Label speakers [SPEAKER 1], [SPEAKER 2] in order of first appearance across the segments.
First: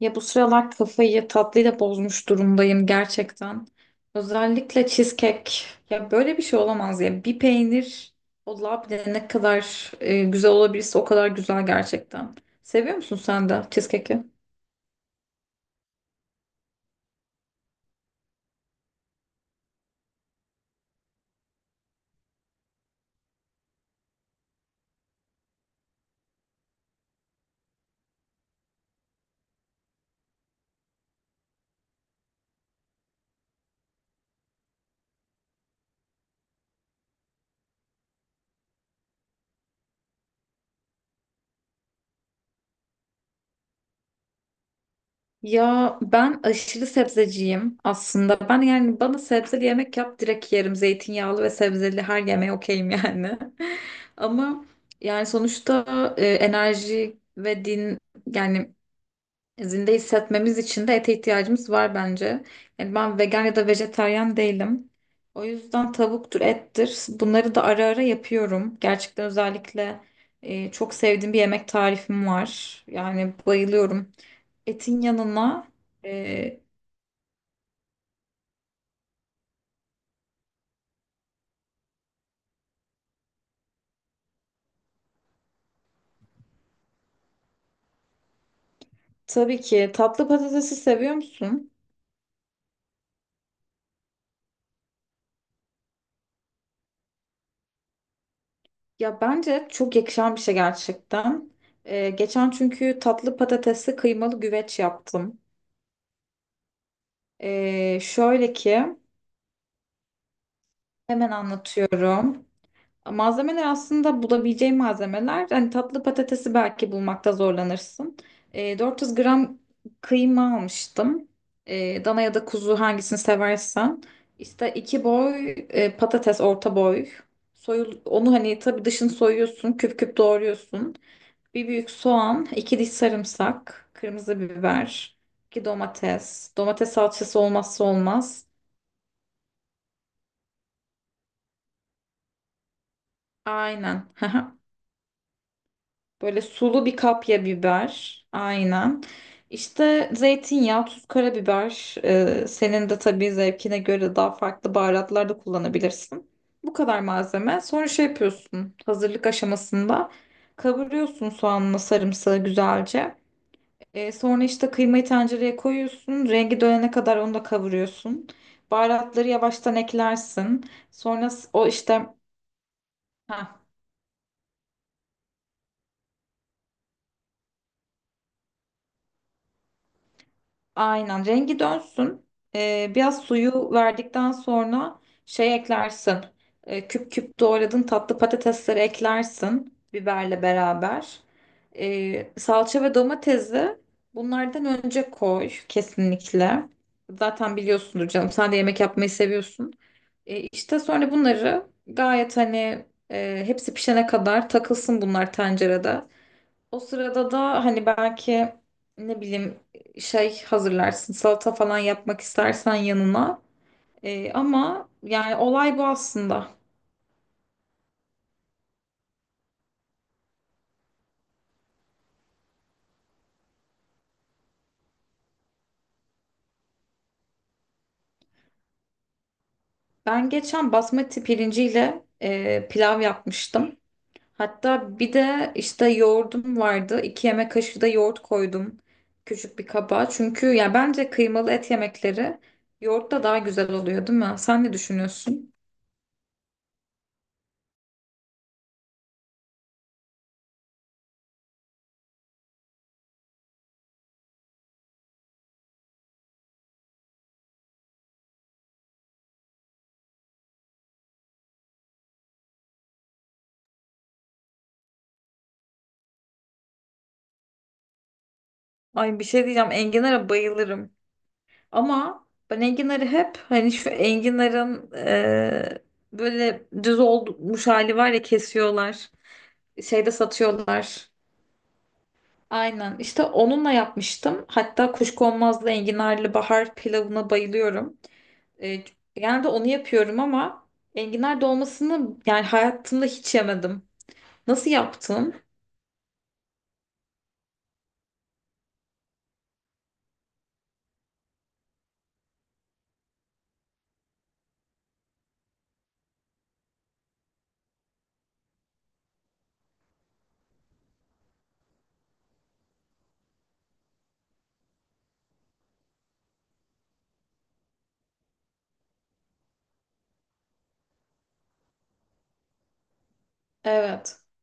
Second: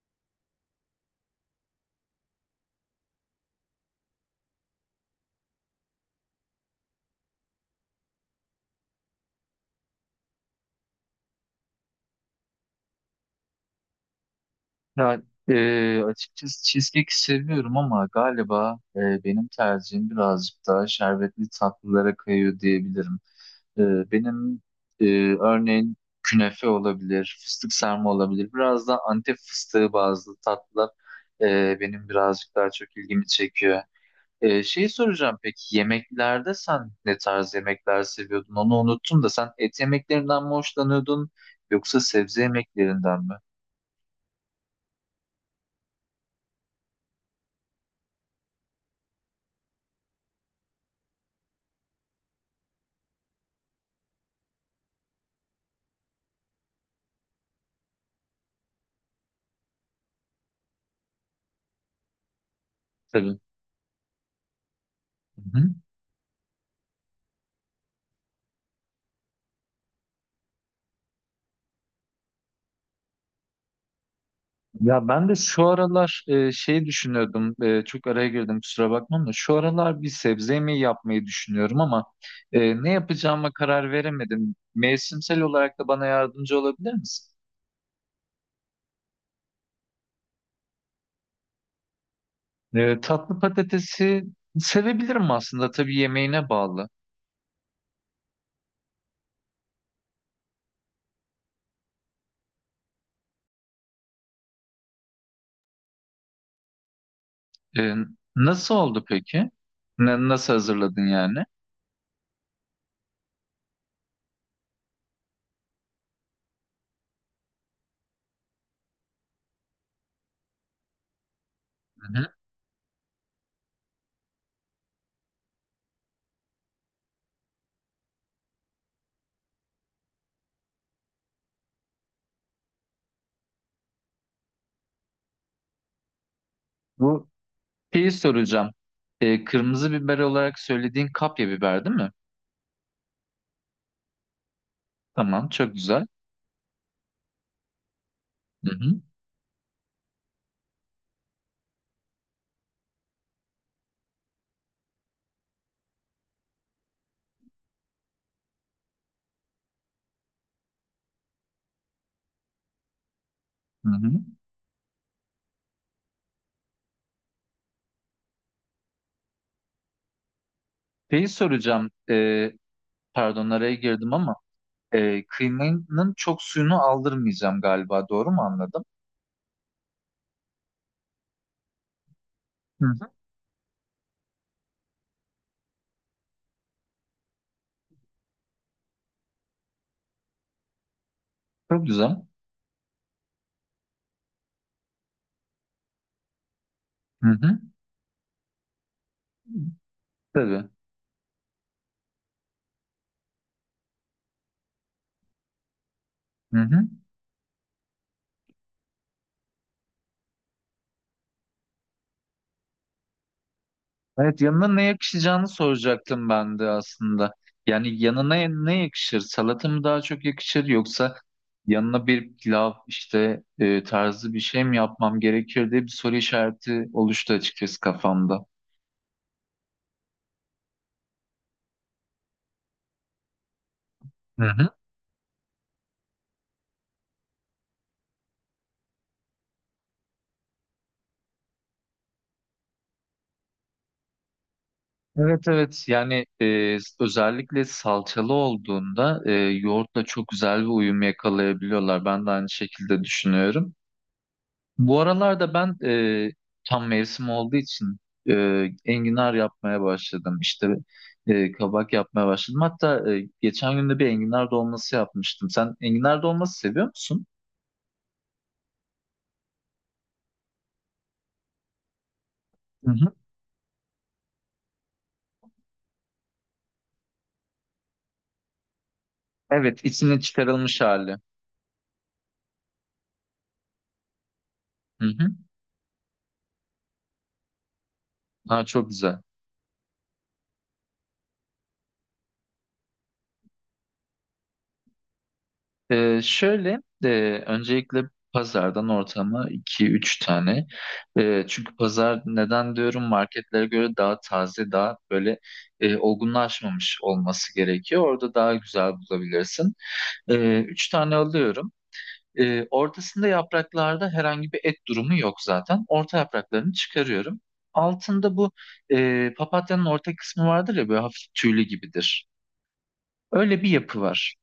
[SPEAKER 1] Ya bu sıralar kafayı tatlıyla bozmuş durumdayım gerçekten. Özellikle cheesecake. Ya böyle bir şey olamaz ya. Bir peynir o labne ne kadar güzel olabilirse o kadar güzel gerçekten. Seviyor musun sen de cheesecake'i?
[SPEAKER 2] Ya, açıkçası cheesecake seviyorum ama galiba benim tercihim birazcık daha şerbetli tatlılara kayıyor diyebilirim. Benim e, örneğin künefe olabilir, fıstık sarma olabilir. Biraz da Antep fıstığı bazlı tatlılar benim birazcık daha çok ilgimi çekiyor. Şey soracağım peki, yemeklerde sen ne tarz yemekler seviyordun? Onu unuttum da sen et yemeklerinden mi hoşlanıyordun yoksa sebze yemeklerinden mi?
[SPEAKER 1] Ya ben aşırı sebzeciyim aslında. Ben yani bana sebzeli yemek yap direkt yerim. Zeytinyağlı ve sebzeli her yemeğe okeyim yani. Ama yani sonuçta e, enerji ve din yani zinde hissetmemiz için de ete ihtiyacımız var bence. Yani ben
[SPEAKER 2] Tabii.
[SPEAKER 1] vegan ya da vejetaryen değilim. O
[SPEAKER 2] Hı hı.
[SPEAKER 1] yüzden tavuktur, ettir. Bunları da ara ara yapıyorum. Gerçekten özellikle çok sevdiğim bir yemek tarifim var. Yani bayılıyorum. Etin
[SPEAKER 2] Ya, ben de şu
[SPEAKER 1] yanına
[SPEAKER 2] aralar
[SPEAKER 1] e,
[SPEAKER 2] şey düşünüyordum, çok araya girdim kusura bakmam da şu aralar bir sebze yemeği yapmayı düşünüyorum ama ne yapacağıma karar veremedim. Mevsimsel olarak da bana yardımcı olabilir misin?
[SPEAKER 1] tabii ki tatlı patatesi seviyor musun?
[SPEAKER 2] Tatlı patatesi sevebilirim aslında, tabii yemeğine bağlı.
[SPEAKER 1] Ya bence çok yakışan bir şey gerçekten. Geçen çünkü tatlı patatesli kıymalı güveç yaptım.
[SPEAKER 2] E,
[SPEAKER 1] Şöyle
[SPEAKER 2] Nasıl
[SPEAKER 1] ki
[SPEAKER 2] oldu peki? Nasıl hazırladın
[SPEAKER 1] hemen
[SPEAKER 2] yani?
[SPEAKER 1] anlatıyorum. Malzemeler aslında bulabileceğin malzemeler. Hani tatlı patatesi belki bulmakta zorlanırsın. 400 gram kıyma almıştım.
[SPEAKER 2] Hı
[SPEAKER 1] Dana
[SPEAKER 2] hı.
[SPEAKER 1] ya da kuzu hangisini seversen. İşte iki boy patates orta boy. Soyul, onu hani tabii dışını soyuyorsun, küp küp doğruyorsun. Bir büyük soğan, iki diş sarımsak, kırmızı biber, iki domates. Domates
[SPEAKER 2] Bu
[SPEAKER 1] salçası olmazsa
[SPEAKER 2] şeyi
[SPEAKER 1] olmaz.
[SPEAKER 2] soracağım. Kırmızı biber olarak söylediğin kapya biber değil mi?
[SPEAKER 1] Aynen.
[SPEAKER 2] Tamam, çok güzel.
[SPEAKER 1] Böyle sulu bir kapya biber.
[SPEAKER 2] Hı hı.
[SPEAKER 1] Aynen. İşte zeytinyağı, tuz, karabiber. Senin de tabii zevkine göre daha farklı baharatlar da kullanabilirsin. Bu kadar malzeme. Sonra şey yapıyorsun. Hazırlık aşamasında kavuruyorsun soğanla sarımsağı güzelce.
[SPEAKER 2] Hı hı.
[SPEAKER 1] Sonra işte kıymayı tencereye koyuyorsun. Rengi dönene kadar onu da kavuruyorsun. Baharatları yavaştan eklersin.
[SPEAKER 2] Şeyi
[SPEAKER 1] Sonra o
[SPEAKER 2] soracağım.
[SPEAKER 1] işte
[SPEAKER 2] e,
[SPEAKER 1] heh.
[SPEAKER 2] pardon araya girdim ama kıymanın çok suyunu aldırmayacağım galiba. Doğru mu anladım?
[SPEAKER 1] Aynen rengi dönsün.
[SPEAKER 2] Hı hı.
[SPEAKER 1] Biraz suyu verdikten sonra şey eklersin. Küp küp doğradığın tatlı patatesleri eklersin biberle beraber.
[SPEAKER 2] Çok güzel.
[SPEAKER 1] Salça ve domatesi bunlardan önce koy kesinlikle.
[SPEAKER 2] Hı
[SPEAKER 1] Zaten
[SPEAKER 2] hı.
[SPEAKER 1] biliyorsundur canım sen de yemek yapmayı seviyorsun.
[SPEAKER 2] Tabii.
[SPEAKER 1] İşte sonra bunları gayet hani hepsi pişene kadar takılsın bunlar tencerede.
[SPEAKER 2] Hı
[SPEAKER 1] O
[SPEAKER 2] hı.
[SPEAKER 1] sırada da hani belki ne bileyim şey hazırlarsın salata falan yapmak istersen yanına.
[SPEAKER 2] Evet, yanına ne
[SPEAKER 1] Ama yani
[SPEAKER 2] yakışacağını
[SPEAKER 1] olay bu
[SPEAKER 2] soracaktım ben
[SPEAKER 1] aslında.
[SPEAKER 2] de aslında. Yani yanına ne yakışır? Salata mı daha çok yakışır yoksa yanına bir pilav işte tarzı bir şey mi yapmam gerekir diye bir soru işareti oluştu açıkçası kafamda.
[SPEAKER 1] Ben geçen basmati pirinciyle pilav yapmıştım.
[SPEAKER 2] Hı hı.
[SPEAKER 1] Hatta bir de işte yoğurdum vardı. İki yemek kaşığı da yoğurt koydum küçük bir kaba. Çünkü ya bence kıymalı et yemekleri yoğurtla daha güzel oluyor, değil mi? Sen ne
[SPEAKER 2] Evet,
[SPEAKER 1] düşünüyorsun?
[SPEAKER 2] evet, yani özellikle salçalı olduğunda yoğurtla çok güzel bir uyum yakalayabiliyorlar. Ben de aynı şekilde düşünüyorum. Bu aralarda ben tam mevsim olduğu için enginar yapmaya başladım. İşte kabak yapmaya başladım. Hatta geçen gün de bir enginar dolması yapmıştım. Sen enginar dolması seviyor musun?
[SPEAKER 1] Ay bir şey diyeceğim. Enginar'a bayılırım. Ama ben
[SPEAKER 2] Hı
[SPEAKER 1] enginarı
[SPEAKER 2] hı.
[SPEAKER 1] hep hani şu enginarın böyle düz olmuş hali var ya kesiyorlar.
[SPEAKER 2] Evet,
[SPEAKER 1] Şeyde
[SPEAKER 2] içine çıkarılmış
[SPEAKER 1] satıyorlar.
[SPEAKER 2] hali.
[SPEAKER 1] Aynen. işte onunla yapmıştım. Hatta
[SPEAKER 2] Hı hı.
[SPEAKER 1] kuşkonmazlı enginarlı bahar pilavına bayılıyorum.
[SPEAKER 2] Ha,
[SPEAKER 1] E,
[SPEAKER 2] çok güzel.
[SPEAKER 1] Genelde onu yapıyorum ama enginar dolmasını yani hayatımda hiç yemedim. Nasıl yaptın?
[SPEAKER 2] Şöyle, öncelikle pazardan ortama iki üç tane. Çünkü pazar, neden diyorum, marketlere göre daha taze, daha böyle olgunlaşmamış olması gerekiyor. Orada daha güzel bulabilirsin. 3 tane alıyorum. Ortasında, yapraklarda herhangi bir et durumu yok zaten. Orta yapraklarını çıkarıyorum. Altında bu papatyanın orta kısmı vardır ya, böyle hafif tüylü gibidir. Öyle bir yapı
[SPEAKER 1] Evet.
[SPEAKER 2] var.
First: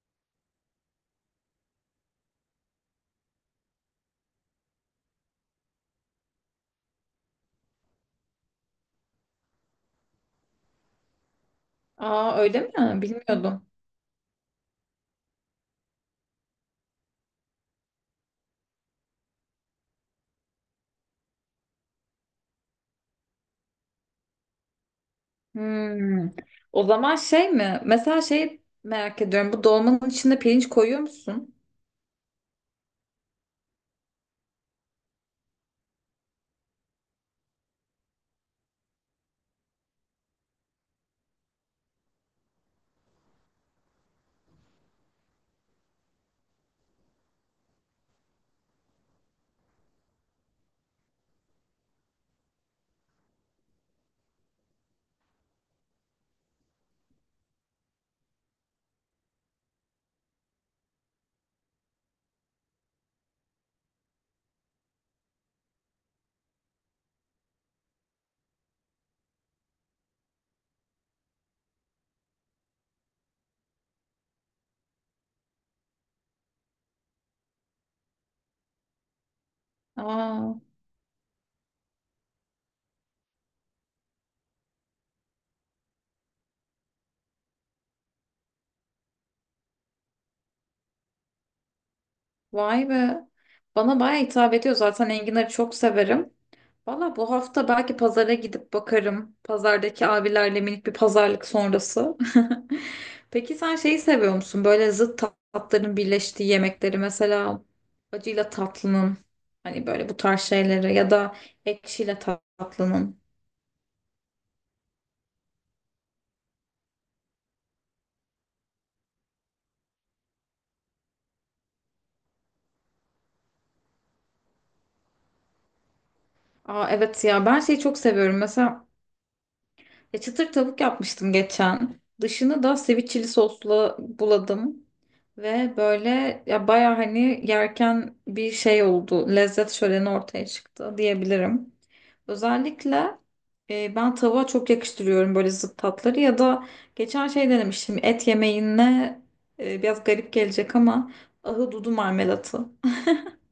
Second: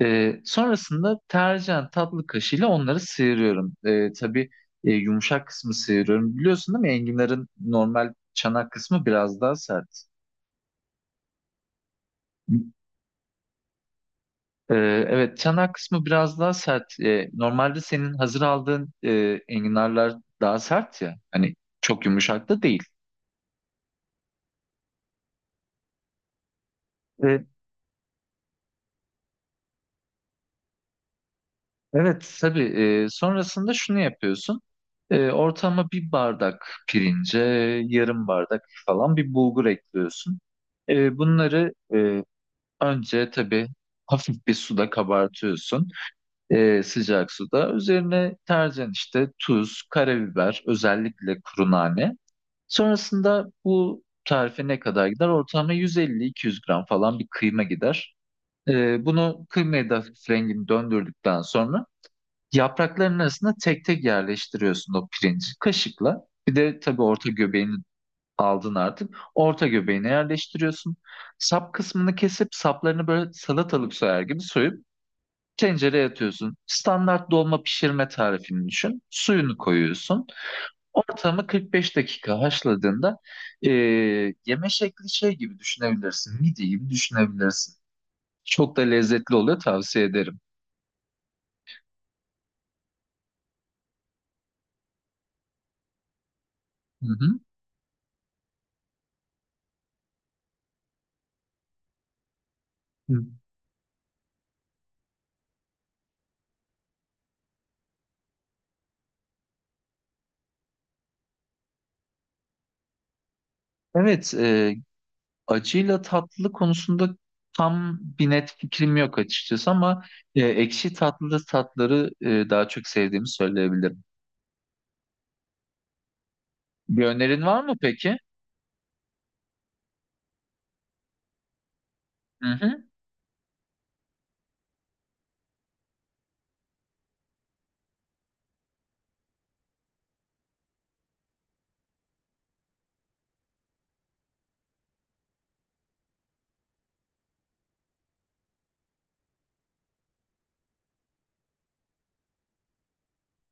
[SPEAKER 2] Sonrasında tercihen tatlı kaşığıyla onları sıyırıyorum. Tabii yumuşak kısmı sıyırıyorum. Biliyorsun değil mi? Enginarın normal çanak kısmı biraz daha sert.
[SPEAKER 1] Aa öyle mi? Bilmiyordum.
[SPEAKER 2] Ee, evet, çanak kısmı biraz daha sert. Normalde senin hazır aldığın enginarlar daha sert ya. Hani çok yumuşak da değil.
[SPEAKER 1] Hmm. O zaman
[SPEAKER 2] Ee,
[SPEAKER 1] şey mi? Mesela şey merak ediyorum. Bu dolmanın içinde pirinç koyuyor musun?
[SPEAKER 2] evet, tabii, sonrasında şunu yapıyorsun. Ortama bir bardak pirince, yarım bardak falan bir bulgur ekliyorsun. Bunları önce tabii hafif bir suda kabartıyorsun. Sıcak suda. Üzerine tercihen işte tuz, karabiber, özellikle kuru nane. Sonrasında bu tarife ne kadar gider? Ortalama 150-200 gram falan bir kıyma gider. Bunu kıymaya da hafif rengini döndürdükten sonra yaprakların arasında tek tek yerleştiriyorsun o pirinci kaşıkla. Bir de tabii orta göbeğinin aldın artık. Orta göbeğine yerleştiriyorsun. Sap kısmını kesip saplarını böyle salatalık soyar gibi soyup tencereye atıyorsun. Standart dolma pişirme tarifini düşün. Suyunu koyuyorsun.
[SPEAKER 1] Aa,
[SPEAKER 2] Ortamı 45 dakika haşladığında e, yeme şekli şey gibi düşünebilirsin. Midye gibi düşünebilirsin. Çok da lezzetli oluyor, tavsiye ederim.
[SPEAKER 1] vay be. Bana bayağı hitap ediyor. Zaten enginarı çok severim.
[SPEAKER 2] Hı
[SPEAKER 1] Valla bu
[SPEAKER 2] hı.
[SPEAKER 1] hafta belki pazara gidip bakarım. Pazardaki abilerle minik bir pazarlık sonrası.
[SPEAKER 2] Hı.
[SPEAKER 1] Peki sen şeyi seviyor musun? Böyle zıt tatların birleştiği yemekleri. Mesela acıyla tatlının. Hani böyle bu tarz şeyleri. Ya da ekşiyle tatlının.
[SPEAKER 2] Evet, acıyla tatlı konusunda tam bir net fikrim yok açıkçası ama ekşi tatlı tatları daha çok sevdiğimi söyleyebilirim.
[SPEAKER 1] Aa,
[SPEAKER 2] Bir
[SPEAKER 1] evet
[SPEAKER 2] önerin
[SPEAKER 1] ya ben
[SPEAKER 2] var mı
[SPEAKER 1] şeyi çok
[SPEAKER 2] peki?
[SPEAKER 1] seviyorum. Mesela ya çıtır tavuk yapmıştım geçen.
[SPEAKER 2] Hı
[SPEAKER 1] Dışını da
[SPEAKER 2] hı.
[SPEAKER 1] sweet sosla buladım. Ve böyle ya baya hani yerken bir şey oldu. Lezzet şöleni ortaya çıktı diyebilirim. Özellikle ben tavuğa çok yakıştırıyorum böyle zıt tatları ya da geçen şey denemiştim. Et yemeğine biraz garip gelecek ama ahududu marmelatı.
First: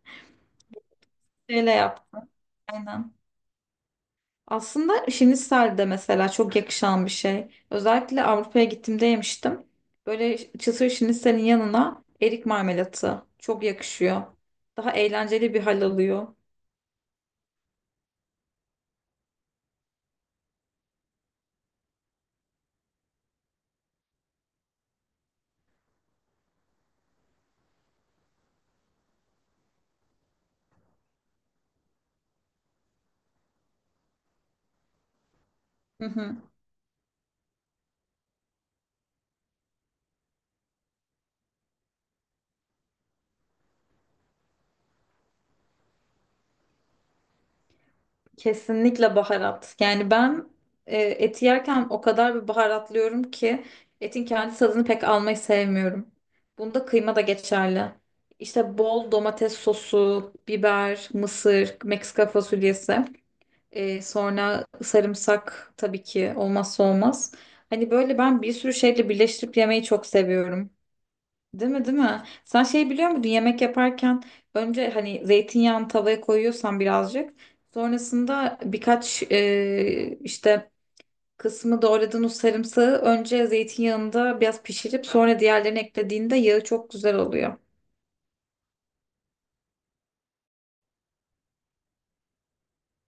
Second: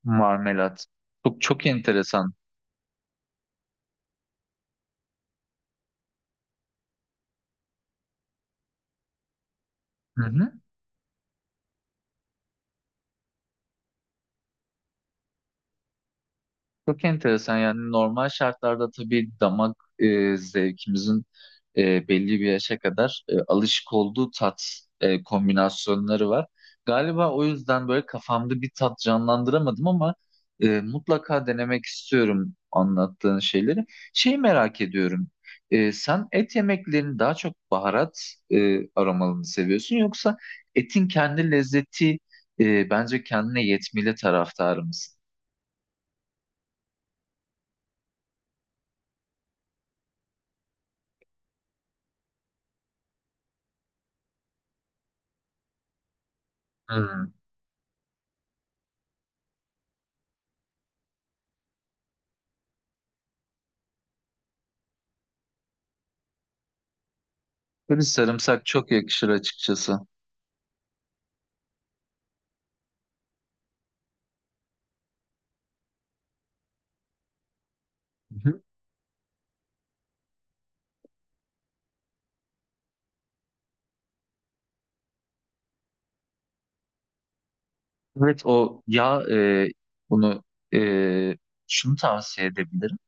[SPEAKER 2] Marmelat. Çok çok
[SPEAKER 1] Şeyle yaptım
[SPEAKER 2] enteresan.
[SPEAKER 1] aynen. Aslında şinisel de mesela çok yakışan bir şey. Özellikle Avrupa'ya gittiğimde yemiştim.
[SPEAKER 2] Hı
[SPEAKER 1] Böyle
[SPEAKER 2] hı.
[SPEAKER 1] çıtır şiniselin yanına erik marmelatı çok yakışıyor. Daha eğlenceli bir hal alıyor.
[SPEAKER 2] Çok enteresan, yani normal şartlarda tabii damak zevkimizin belli bir yaşa kadar alışık olduğu tat kombinasyonları var. Galiba o yüzden böyle kafamda bir tat canlandıramadım ama mutlaka denemek istiyorum anlattığın şeyleri. Şeyi merak ediyorum.
[SPEAKER 1] Hı
[SPEAKER 2] Sen
[SPEAKER 1] hı.
[SPEAKER 2] et yemeklerini daha çok baharat aromalı mı seviyorsun yoksa etin kendi lezzeti bence kendine yetmeli taraftarı mısın?
[SPEAKER 1] Kesinlikle baharat. Yani ben eti yerken o kadar bir baharatlıyorum ki etin kendi tadını pek almayı sevmiyorum. Bunda kıyma da
[SPEAKER 2] Hmm.
[SPEAKER 1] geçerli. İşte bol domates sosu, biber, mısır, Meksika fasulyesi. Sonra sarımsak tabii ki olmazsa olmaz. Hani
[SPEAKER 2] Tabii,
[SPEAKER 1] böyle ben bir
[SPEAKER 2] sarımsak
[SPEAKER 1] sürü
[SPEAKER 2] çok
[SPEAKER 1] şeyle
[SPEAKER 2] yakışır
[SPEAKER 1] birleştirip yemeyi
[SPEAKER 2] açıkçası.
[SPEAKER 1] çok seviyorum. Değil mi, değil mi? Sen şey biliyor muydun? Yemek yaparken önce hani zeytinyağını tavaya koyuyorsan birazcık. Sonrasında
[SPEAKER 2] Hı-hı.
[SPEAKER 1] birkaç işte kısmı doğradığın o sarımsağı önce zeytinyağında biraz pişirip sonra diğerlerini eklediğinde yağı çok güzel oluyor.
[SPEAKER 2] Evet, o yağ, bunu, e, şunu tavsiye edebilirim.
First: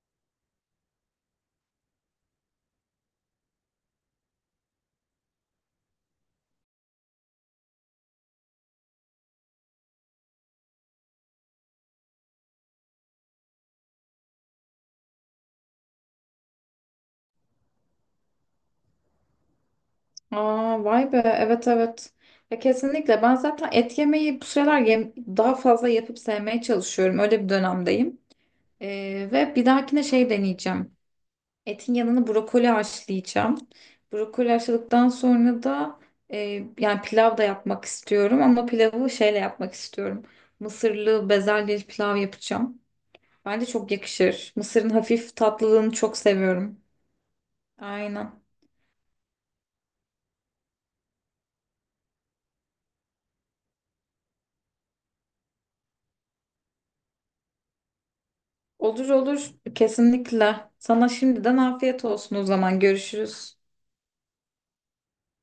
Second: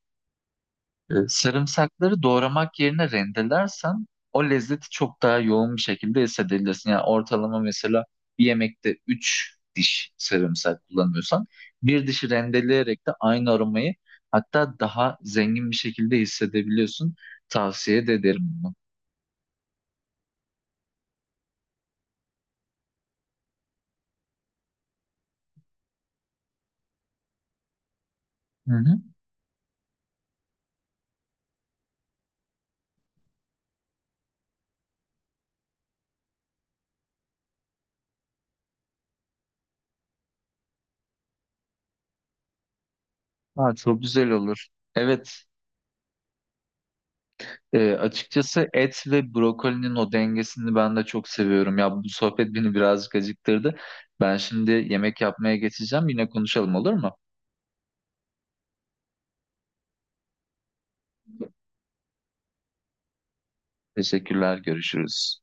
[SPEAKER 2] Sarımsakları doğramak yerine rendelersen o lezzeti çok daha yoğun bir şekilde hissedebilirsin. Yani ortalama mesela bir yemekte 3 diş sarımsak kullanıyorsan bir dişi rendeleyerek de aynı aromayı, hatta daha zengin bir şekilde hissedebiliyorsun. Tavsiye de ederim bunu.
[SPEAKER 1] Aa, vay be, evet, evet. Ya kesinlikle ben zaten et yemeyi bu sıralar daha fazla yapıp sevmeye çalışıyorum. Öyle bir dönemdeyim.
[SPEAKER 2] Hı hı.
[SPEAKER 1] Ve bir dahakine şey deneyeceğim. Etin yanına brokoli haşlayacağım. Brokoli haşladıktan sonra da yani pilav da yapmak istiyorum ama pilavı şeyle yapmak istiyorum. Mısırlı bezelyeli pilav yapacağım. Bence
[SPEAKER 2] Ha,
[SPEAKER 1] çok
[SPEAKER 2] çok güzel
[SPEAKER 1] yakışır.
[SPEAKER 2] olur.
[SPEAKER 1] Mısırın hafif
[SPEAKER 2] Evet.
[SPEAKER 1] tatlılığını çok seviyorum. Aynen.
[SPEAKER 2] Açıkçası et ve brokolinin o dengesini ben de çok seviyorum. Ya, bu sohbet beni birazcık acıktırdı. Ben şimdi yemek yapmaya geçeceğim. Yine konuşalım, olur mu?
[SPEAKER 1] Olur, olur, kesinlikle. Sana şimdiden afiyet olsun, o zaman görüşürüz.
[SPEAKER 2] Teşekkürler, görüşürüz.